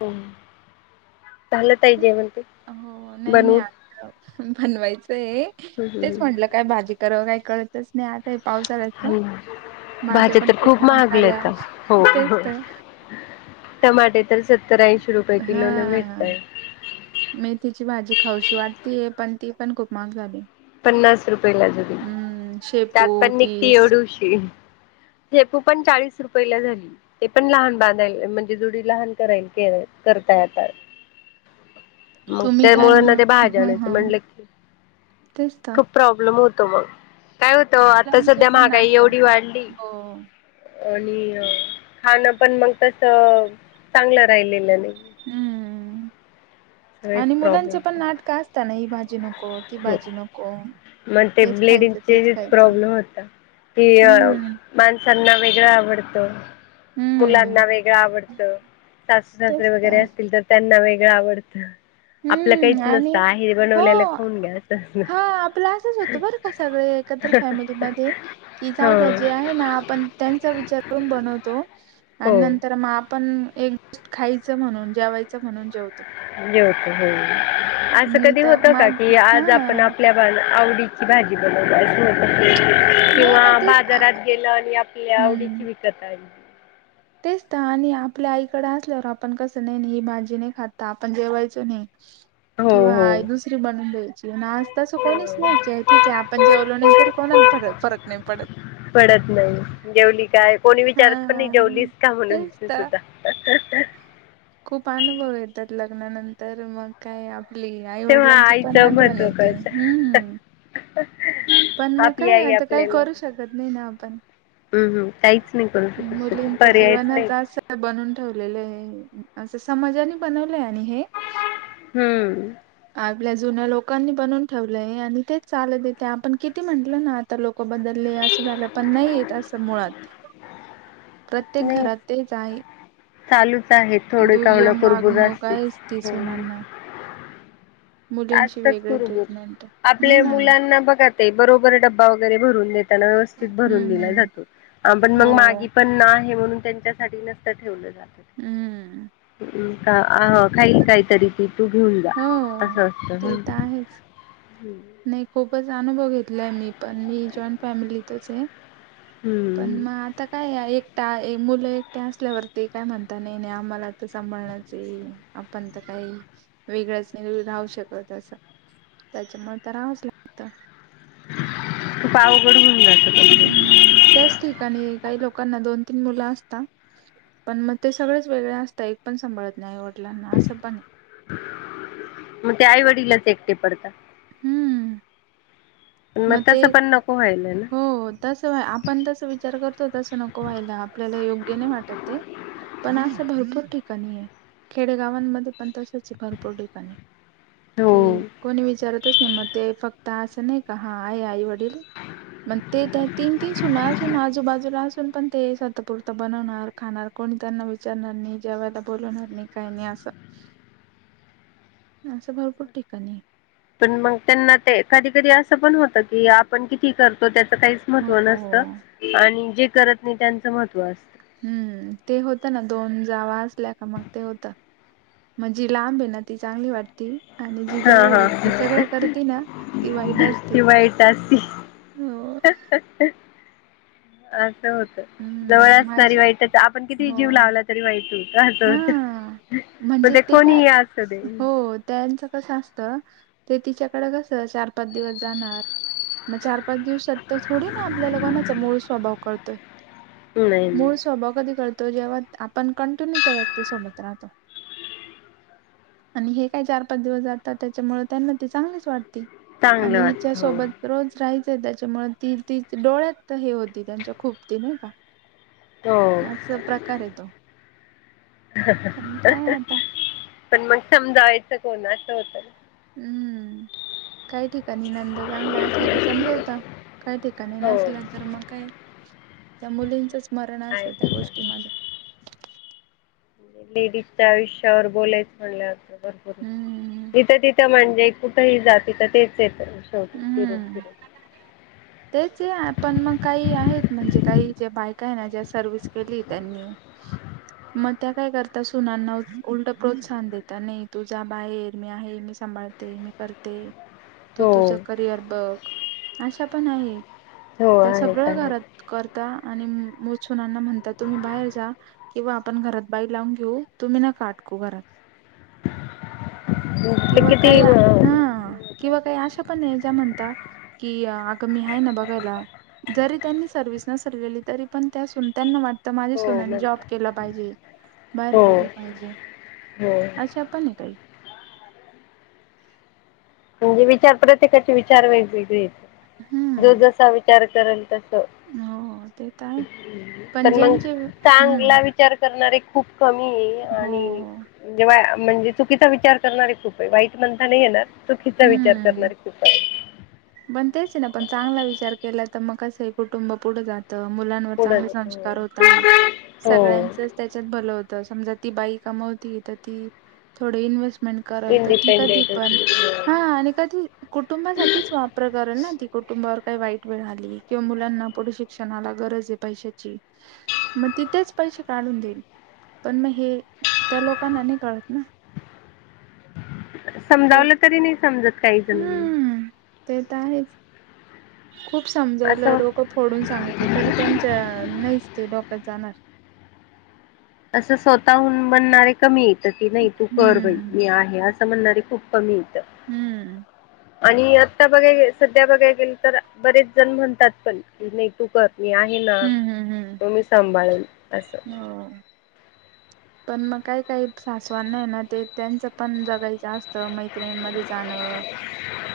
हम. हो नाही नाही बनवून आ बनवायचंय तेच म्हटलं. काय भाजी करं काय कळतच नाही आता पावसाळा. माझ्या भाज्या पण तर खूप मान झाल्या महागल्यात हो तेच हो तर. टमाटे तर सत्तरा अऐंशी रुपये. किलो न हा. भेटतय मे तिची भाजी खाऊशी वाटतीय पण ती पण खूप महाग झाली. पन्नास रुपये ला जली हम्म शेपू त्यात पण निघती तीस एवढूशी. झेपू पण चाळीस रुपये ला झाली. ते पण लहान बांधाल म्हणजे जुडी लहान कराल करताय आता. मग तुम्ही त्या काय मुळंना ते मग भाज्या हा जाण्याचं हा म्हणलं की. तेच त. खूप प्रॉब्लेम होतो मग काय होत आता मुलांचे सध्या पण महागाई नाटक एवढी वाढली. हो आणि खाण पण मग तस चांगलं राहिलेलं नाही. हम्म सगळेच आणि प्रॉब्लेम मुलांचं पण नाटक असत ना ही भाजी नको. कोन ती हो भाजी नको मग ते हेच खायचं तेच खायचं. ते अ हम्म माणसांना वेगरं आवडतो. हम्म मुलांना वेगळं आवडतं सासू सासरे वगैरे असतील तर त्यांना वेगळं आवडतं. आपलं काहीच हम्म आणि नसतं आहे हो बनवल्याला. खाऊन घ्या असं असतं. हा आपलं असंच होतं बरं का सगळे एकत्र फॅमिलीमध्ये. की जाऊ हो त्या्या जे आहे ना आपण त्यांचा विचार करून बनवतो आणि हो नर तर मग आपण एक गोष्ट खायचं म्हणून जेवायचं म्हणून जेवतो. जेवतो हो असं मी कधी तर होत मा का की हा आज आपण आपल्या. आवडीची भाजी बनव अस होत. नाही किंवा ना तेच बाजारात गेल आणि आपल्या हम्म आवडीची विकत आणली. तेच तर आणि आपल्या आईकड असल्यावर आपण कसं नाही ही भाजी नाही खात आपण जेवायचो नाही. ह. [inaudible] हो किंवा हो दुसरी बनवून द्यायची आज तसं कोणीच नाही हो क ठीक आहे आपण जेवलो नाही तरी कोणाला फरक. फरक नाही पडत. पडत नाही जेवली काय कोणी हा विचारत पण हा नाही हा जेवली का म्हणून तेच तरी तर सुद्धा. खूप अनुभव येतात लग्नानंतर मग काय आपली. आई तेव्हा वडिलांची पण आईचं आठवण महत्त्व येते. कळत हम्मम. पण मग आपली काय, आई आता काही करू शकत नाही ना आपण. हम्म हम्म. काहीच नाही करु शकत. मुलींच पर्यायच नाही. जीवनच असं बनून ठेवलेलंय. असं समाजाने बनवलंय आणि हे. हम्म. आपल्या जुन्या लोकांनी बनून ठेवलंय. आणि तेच चालत येतय. आपण किती म्हंटल ना आता लोक बदलले. असं झालं पण नाहीयेत असं मुळात. प्रत्येक नाही घरात तेच आहे. चालूच आहे थोडे का होईना दुय्यम कुरबुर वागणू असतेच आयेच ती हम्म सुनांना. मुलींची आसताच वेगळी कुरुबुर. ट्रीटमेंट आहे. आपल्या हम्म मुलांना बघत. ते बरोबर डब्बा वगैरे भरून देताना. व्यवस्थित भरून हम्म दिला हम्म जातो. पण मग मागे हो. पण आहे, म्हणून त्यांच्यासाठी नसतं ठेवलं जातं. हम्म. का अ खाईल काहीतरी ती. तू घेऊन जा हो. असं असत ते ना. तर आहेच हम्म. नाही खूपच अनुभव घेतलाय मी पण, मी जॉईंट फॅमिलीतचे. हम्म. पण म आता काये, एकटा मुलं एकट्या असल्यावरती काय म्हणता नाही नाही आम्हाला, सांभाळणचे. आपण त काही वेगळंच नाही राहू शकत असं. त्याच्यामुळे तर रावच लागत. तू पावघड होऊन जात पण हम्म त्याच ठिकाणी काही लोकांना दोन तीन मुलं असता पण मग ते सगळेच वेगळे असता. एक पण सांभळत नाही. आईवडलांना असं पणे. मग ते आईवडिलाच एकटे पडतात. हम्म. पण मग म ते, तसं पण नको व्हायला हो. ना तसं आपण तस विचार करतो. तसं नको व्हायला. आपल्याला योग्य नाही वाटत ते. पण असं भरपूर ठिकाणीये. खेडेगावांमध्ये पण तसचे भरपूर ठिकाणी. कि हो कोणी विचारतच नाही. मग ते फक्त असं नाही का? हा आहे आई वडील. मग ते, त्या तीन तीन सुना असून, आजूबाजूला असून पण, ते स्वतपुरत बनवणार खाणार. कोण त्यांना विचारणार नाही, जेवायला बोलवणार नाही. काही नाही असं. असं भरपूर ठिकाणीये. पण मग त्यांना ते कधी कधी असं पण होतं की आपण किती करतो त्याच काही महत्व नसत हो आणि जे करत नाही त्यांचं महत्त्व असत. हम्म ते होतं ना दोन जावा असल्या का मग ते होत. म्हणजी लांबे ना ती चांगली वाटती. आणि जी हा जवळ आहे हा जी सगळं करते ना ती वाईट असते. ती वाईट असती. हो. [inaudible] असं होत जवळ हम्म असणारी माझी वाईटच आपण किती हो जीव लावलात. जे व्हायचं होतं असं हा. होतं मग कोणीही असू दे दळण च कसं असत ते तिच्याकडे कसं चार पाच दिवस जाणार. मग चार पाच दिवसात तर थोडी ना आपल्या कोणाचा मूळ स्वभाव कळतोय. नाही नाही मूळ स्वभाव कधी कळतो जेव्हा आपण कंटिन्यू त्या व्यक्ती सोबत राहतो. आणि हे काय चार पाच दिवस जातात त्याच्यामुळ त्यांना ती चांगलीच वाटते. चांगलं आणि हिच्या वाटत हो सोबत रोज राहायचं त्याच्यामुळे ती ती डोळ्यात तर हे होते त्यांच्या खोपती नाही का? हो अस प्रकार हाय तो हा हा पण हा काय हा आता पण मग समजावयचं कोण असं होतं. हम्म काही ठिकाणी नंदा चांगल्या असल्या तर समजवता. काही ठिकाणी हो नसल्या तर मग काय त्या मुलींचंचमरण असत आहे त्या गोष्टीमध्ये लेडीजच्या आयुष्यावर बोलायच म्हणल्यावर तर हम्म भरपूर इथं तिथं म्हणजे कुठेही जा तिथं तेच येत शेवट फिरून हम्म फिरून तेच अ आपण मग काही आहेत म्हणजे काही जे बायका आहे ना ज्या सर्विस केली त्यांनी मग त्या काय करता सुनांना उलट प्रोत्साहन देता नाही तू जा बाहेर मी आहे मी स सांभाळते मी करते. तू हो तुझं करिअर बघ अशा पण आहे हो त्या आहेत सगळ्या आहेत घरात करता आणि मुछुनांना म्हणता तुम्ही बाहेर जा. किंवा आपण घरात बाई लावून घेऊ तुम्ही नका आटकू घरात ते किंवा किती काही हो हा किंवा काही अशा पण आहे ज्या म्हणता कि अगं मी आहे ना बघायला. जरी त्यांनी सर्व्हिस नसल केली तरी पण त्यासून त्यांना वाट तर माझ्या सुनेने जॉब म्हणतात केला पाहिजे बाहेर हो पडलं पाहिजे. हो अशा पण आहे काही म्हणजे विचार प्रत्येकाचे विचार वेगवेगळे येत जो हम्म जसा विचार करेल तसा हो ते तर आहे पण मग ज्यांचे हम्म चांगला वि विचार करणारे खूप कमीये. हो आणि जेव्हा म्हणजे चुकीचा विचार करणारे खूपे. वाईट म्हणता नाही येणार. चुकीचा विचार हम्म करणारी खूप आहेत. पण तेच ना. पण चांगला विचार केला त मग कसंय. कुटुंब पुढ जात मुलांवर चांगले पुढं संस्कार होता. हो सगळ्यांचच त्याच्यात भल होत. समजा ती बाई कमवती त ती, थोड इन्व्हेस्ट मेट करल त ती कधी इंडिपेंडेंट पण, होती हा आणि कधी कुटुंबासाठी वाप प्रकारे ना ती कुटुंबावर काही वाईट वेळ आली किंवा मुलांना पुढे शिक्षणाला गरज आहे पैशाची मग तिथेच पैसे काढून देईल पण मग हे त्या लोकांना नाही कळत ना. समजावलं तरी नाही समजत काह जनींना हम् ते तर आहेच. खूप समजवलं असं डोकं फोडून सांगितलं तरी त्यांच्या नाहीच ते डोक्यात जाणार. असं स्वतःहून म्हणणारे कमी येत ती नाही तू कर हम्म बाई मी आहे असं म्हणणारे खूप कमी इथं हम्म आणि आता बघाय गे सध्या बघाय गेल तर बरेच जण म्हणतात पण नाही तू करत मी आहे ना हम्म हम्म हम्म तो मी सांभाळेल असं. हो पण मग काय काही सासवन नाही ना ते त्यांचं पण जगायचं असतं मैत्रिणीमध्ये चाण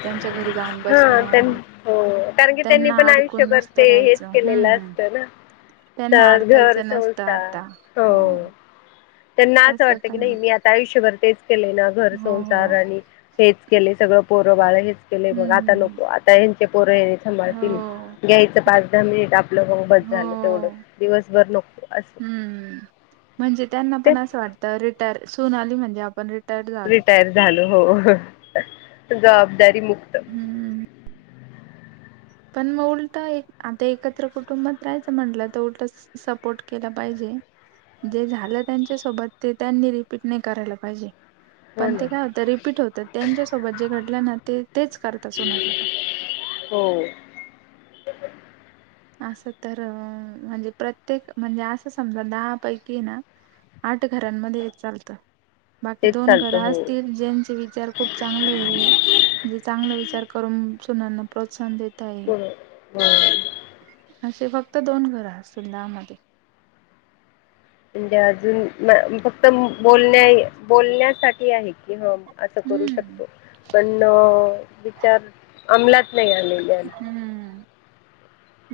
त्यांच्या घरी जाऊन हा त्यां बसणं हो कारण की त्यांनी त्यांना पण अडकून आयुष्यभर नस ते हेच करायचं केलेलं हम् असतं ना त्यांना तर घर अडकायचं नसतं संसार आता हो त्यांना तस असं वाटतं की पण नाही आहे मी आता आयुष्यभर तेच केले ना घर हो हो संसार आणि हेच केले, सगळं पोरंबाळ हेच केलेय. मग आता नको हम्म आता यांचे पोरं हे हो सांभाळतील. घ्यायचं पाच दहा मिनिट आपलं. मग बस हो झालं तेवढंच. दिवसभर नको असं. हम्म म्हणजे त्यांना पण तेच असं वाटतं. रिटायर, सुन आली म्हणजे आपण री रिटायर झालो. हो. जबाबदारी मुक्त. हम्म. पण मग उलटा एक, आता एकत्र कुटुंबात राहायचं म्हटलं तर, उलट सपोर्ट केला पाहिजे. जे झालं त्यांच्यासोबत. ते त्यांनी रिपीट नाही करायला पाहिजे. हो पण ना ते काय होतं. रिपीट होतं. त्यांच्यासोबत जे घडलं ना, ते तेच करता सुनासोबत. हो. असं तर, म्हणजे प्रत्येक, म्हणजे असं समजा दहा पैकी ना. आठ घरांमध्ये हेच चालत. बाकी तेच दोन घर चालतं हो असतील, ज्यांचे विचार खूप चांगल्या. जे चांगले विचार करून, सुनाना प्रोत्साहन देताय. हो. असे फक्त दोन घरं असतील दहा मध्ये. म्हणजे अजून फक्त बोलण्या बोलण्यासाठी आहे. की हा असं करू हम्म. शकतो पण विचार अमलात नाही आ्ही हम्म.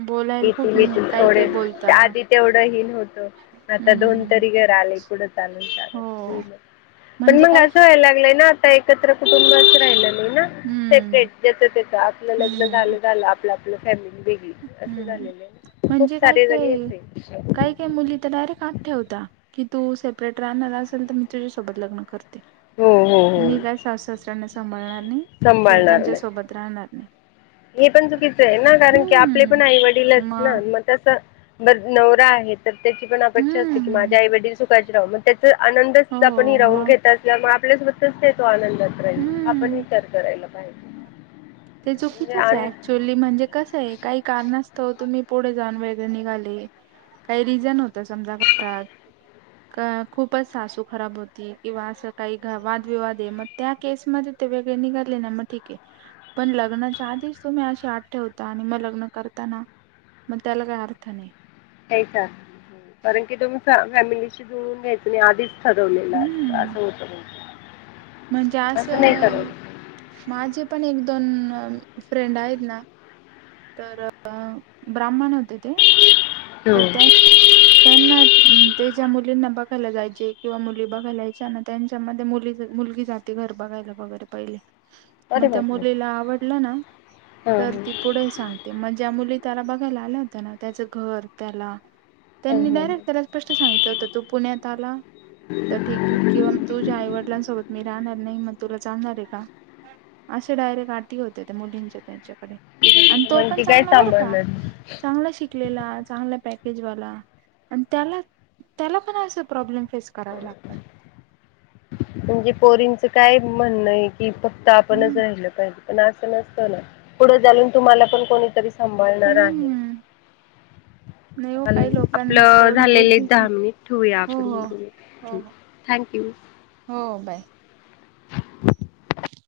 बोलायला खूप इथूनथ काही थोडे काही बोलता आधी तेवढं हन होतं. आता दोन हम्म तरी घर आले कुडं चालून हो. चालून पण म्हणजे मग काय असं व्हायला लागलंय ना आता एक एकत्र कुटुंबच राहिलं नाही ना हम्म सेपरेट जच त्याच आपलं लग्न झालं हम्म झालं आपलं. आप फॅमिली वेगळी असं हम्म हम्म झालेलं खूप म्हणजे काय सारे काय जग. काही मुली तर डायरेक्ट आठ ठेवता की तू सेपरेट राहणार असेल तर मी तुझ्यासोबत लग्न करते. हो हो हो मी काय सासासऱ्यांना सांभाळणार नाही किंवा सांभाळणार त्यांच्या नाही सोबत राहणार नाही. हे पण चुकीचं आहे ना कारण की आपले हम्म पण आई वडीलच ना मग तस ब नवरा आहेत. तर त्याची पण अपेक्षा असते की हम्म माझ्या आई, वडील सुखाचे राहू मग त्याचा हो आनंदच आपण हि राहून मग घेत मग आपल्यासोबतच देतो आनंदात राहील आपण हम्म. विचार करायला पाहिजे. ते चो म्हणजे आन कथंच. चोली म्हणजे कसं आहे काही कारण असतं तुम्ही पुढे जान वेगरे निघाले. काही रिझन होत समजा घात अ खूपच सासू खराब होती किंवा असं काही वादविवाद आहे म त्या केसमध्येध्ये ते वेगळे निघाले ना मग ठीक, आहे. पण लग्नाच्या आधीच तुम्ही अशी आठ ठेवता आणि मग लग्न करताना. मग त्याला काय अर्थ नाही. यायचा कारण की तुम्ही फॅमिलीशी जुळून घ्याय तु आधीच ठरवलेलं अस हम्म असं होतं, मग ते. म्हणजे असं माझे पण एक दोन फ्रेंड आहेत ना. तर ब्राह्मण होते ते तर त्यां त्यांना ते ज्या मुलींना बघायला जायचे किंवा मुली बघायला यायच्या ना त्यांच्यामध्ये मुली मुलगी जात. ते घर बघायला वगैरे पहिले. मग अरे त्या बापरे! मुलीला आवडलं ना हां, तर हां. ती पुढे सांगते. ते मग ज्या मुली त्याला बघायला आल्या होत्या ना त्याचं घर त्याला हां, त्यांनी हां, डायरेक्ट हां. त्याला स्पष्ट सांगितलं होत तू पुण्यात आला तर ठीक आहे किंवा. तुझ्या आईवडिलांसोबत मी राहणार नाही मण तुला चालणार आहे का. असे डायरेक्ट आटी होते त्या मुलींच्या त्याच्याकडे आणि तो मग पण ती काय चांगला बर का सांभाळणार? चांगला शिकलेला चांगलं पॅकेजवाला आणि त्याला त्याला पण असं प्रॉब्लेम फेस करावे लागतात. म्हणजे पोरींचं काय म्हणणं आहे कि फक्त आपणच हम्म राहिलं पाहिजे. प असं नसतं ना पुढे जालन तुम्हाला पण कोणीतरी सांभाळणार आहे. हम्म नाही हो ल काही लोकांना आपलं तेवढी झालेले बुद्धीच नाही दहा मिनिट ठेऊया हो आपण हो हो थँक्यू. हो बाय.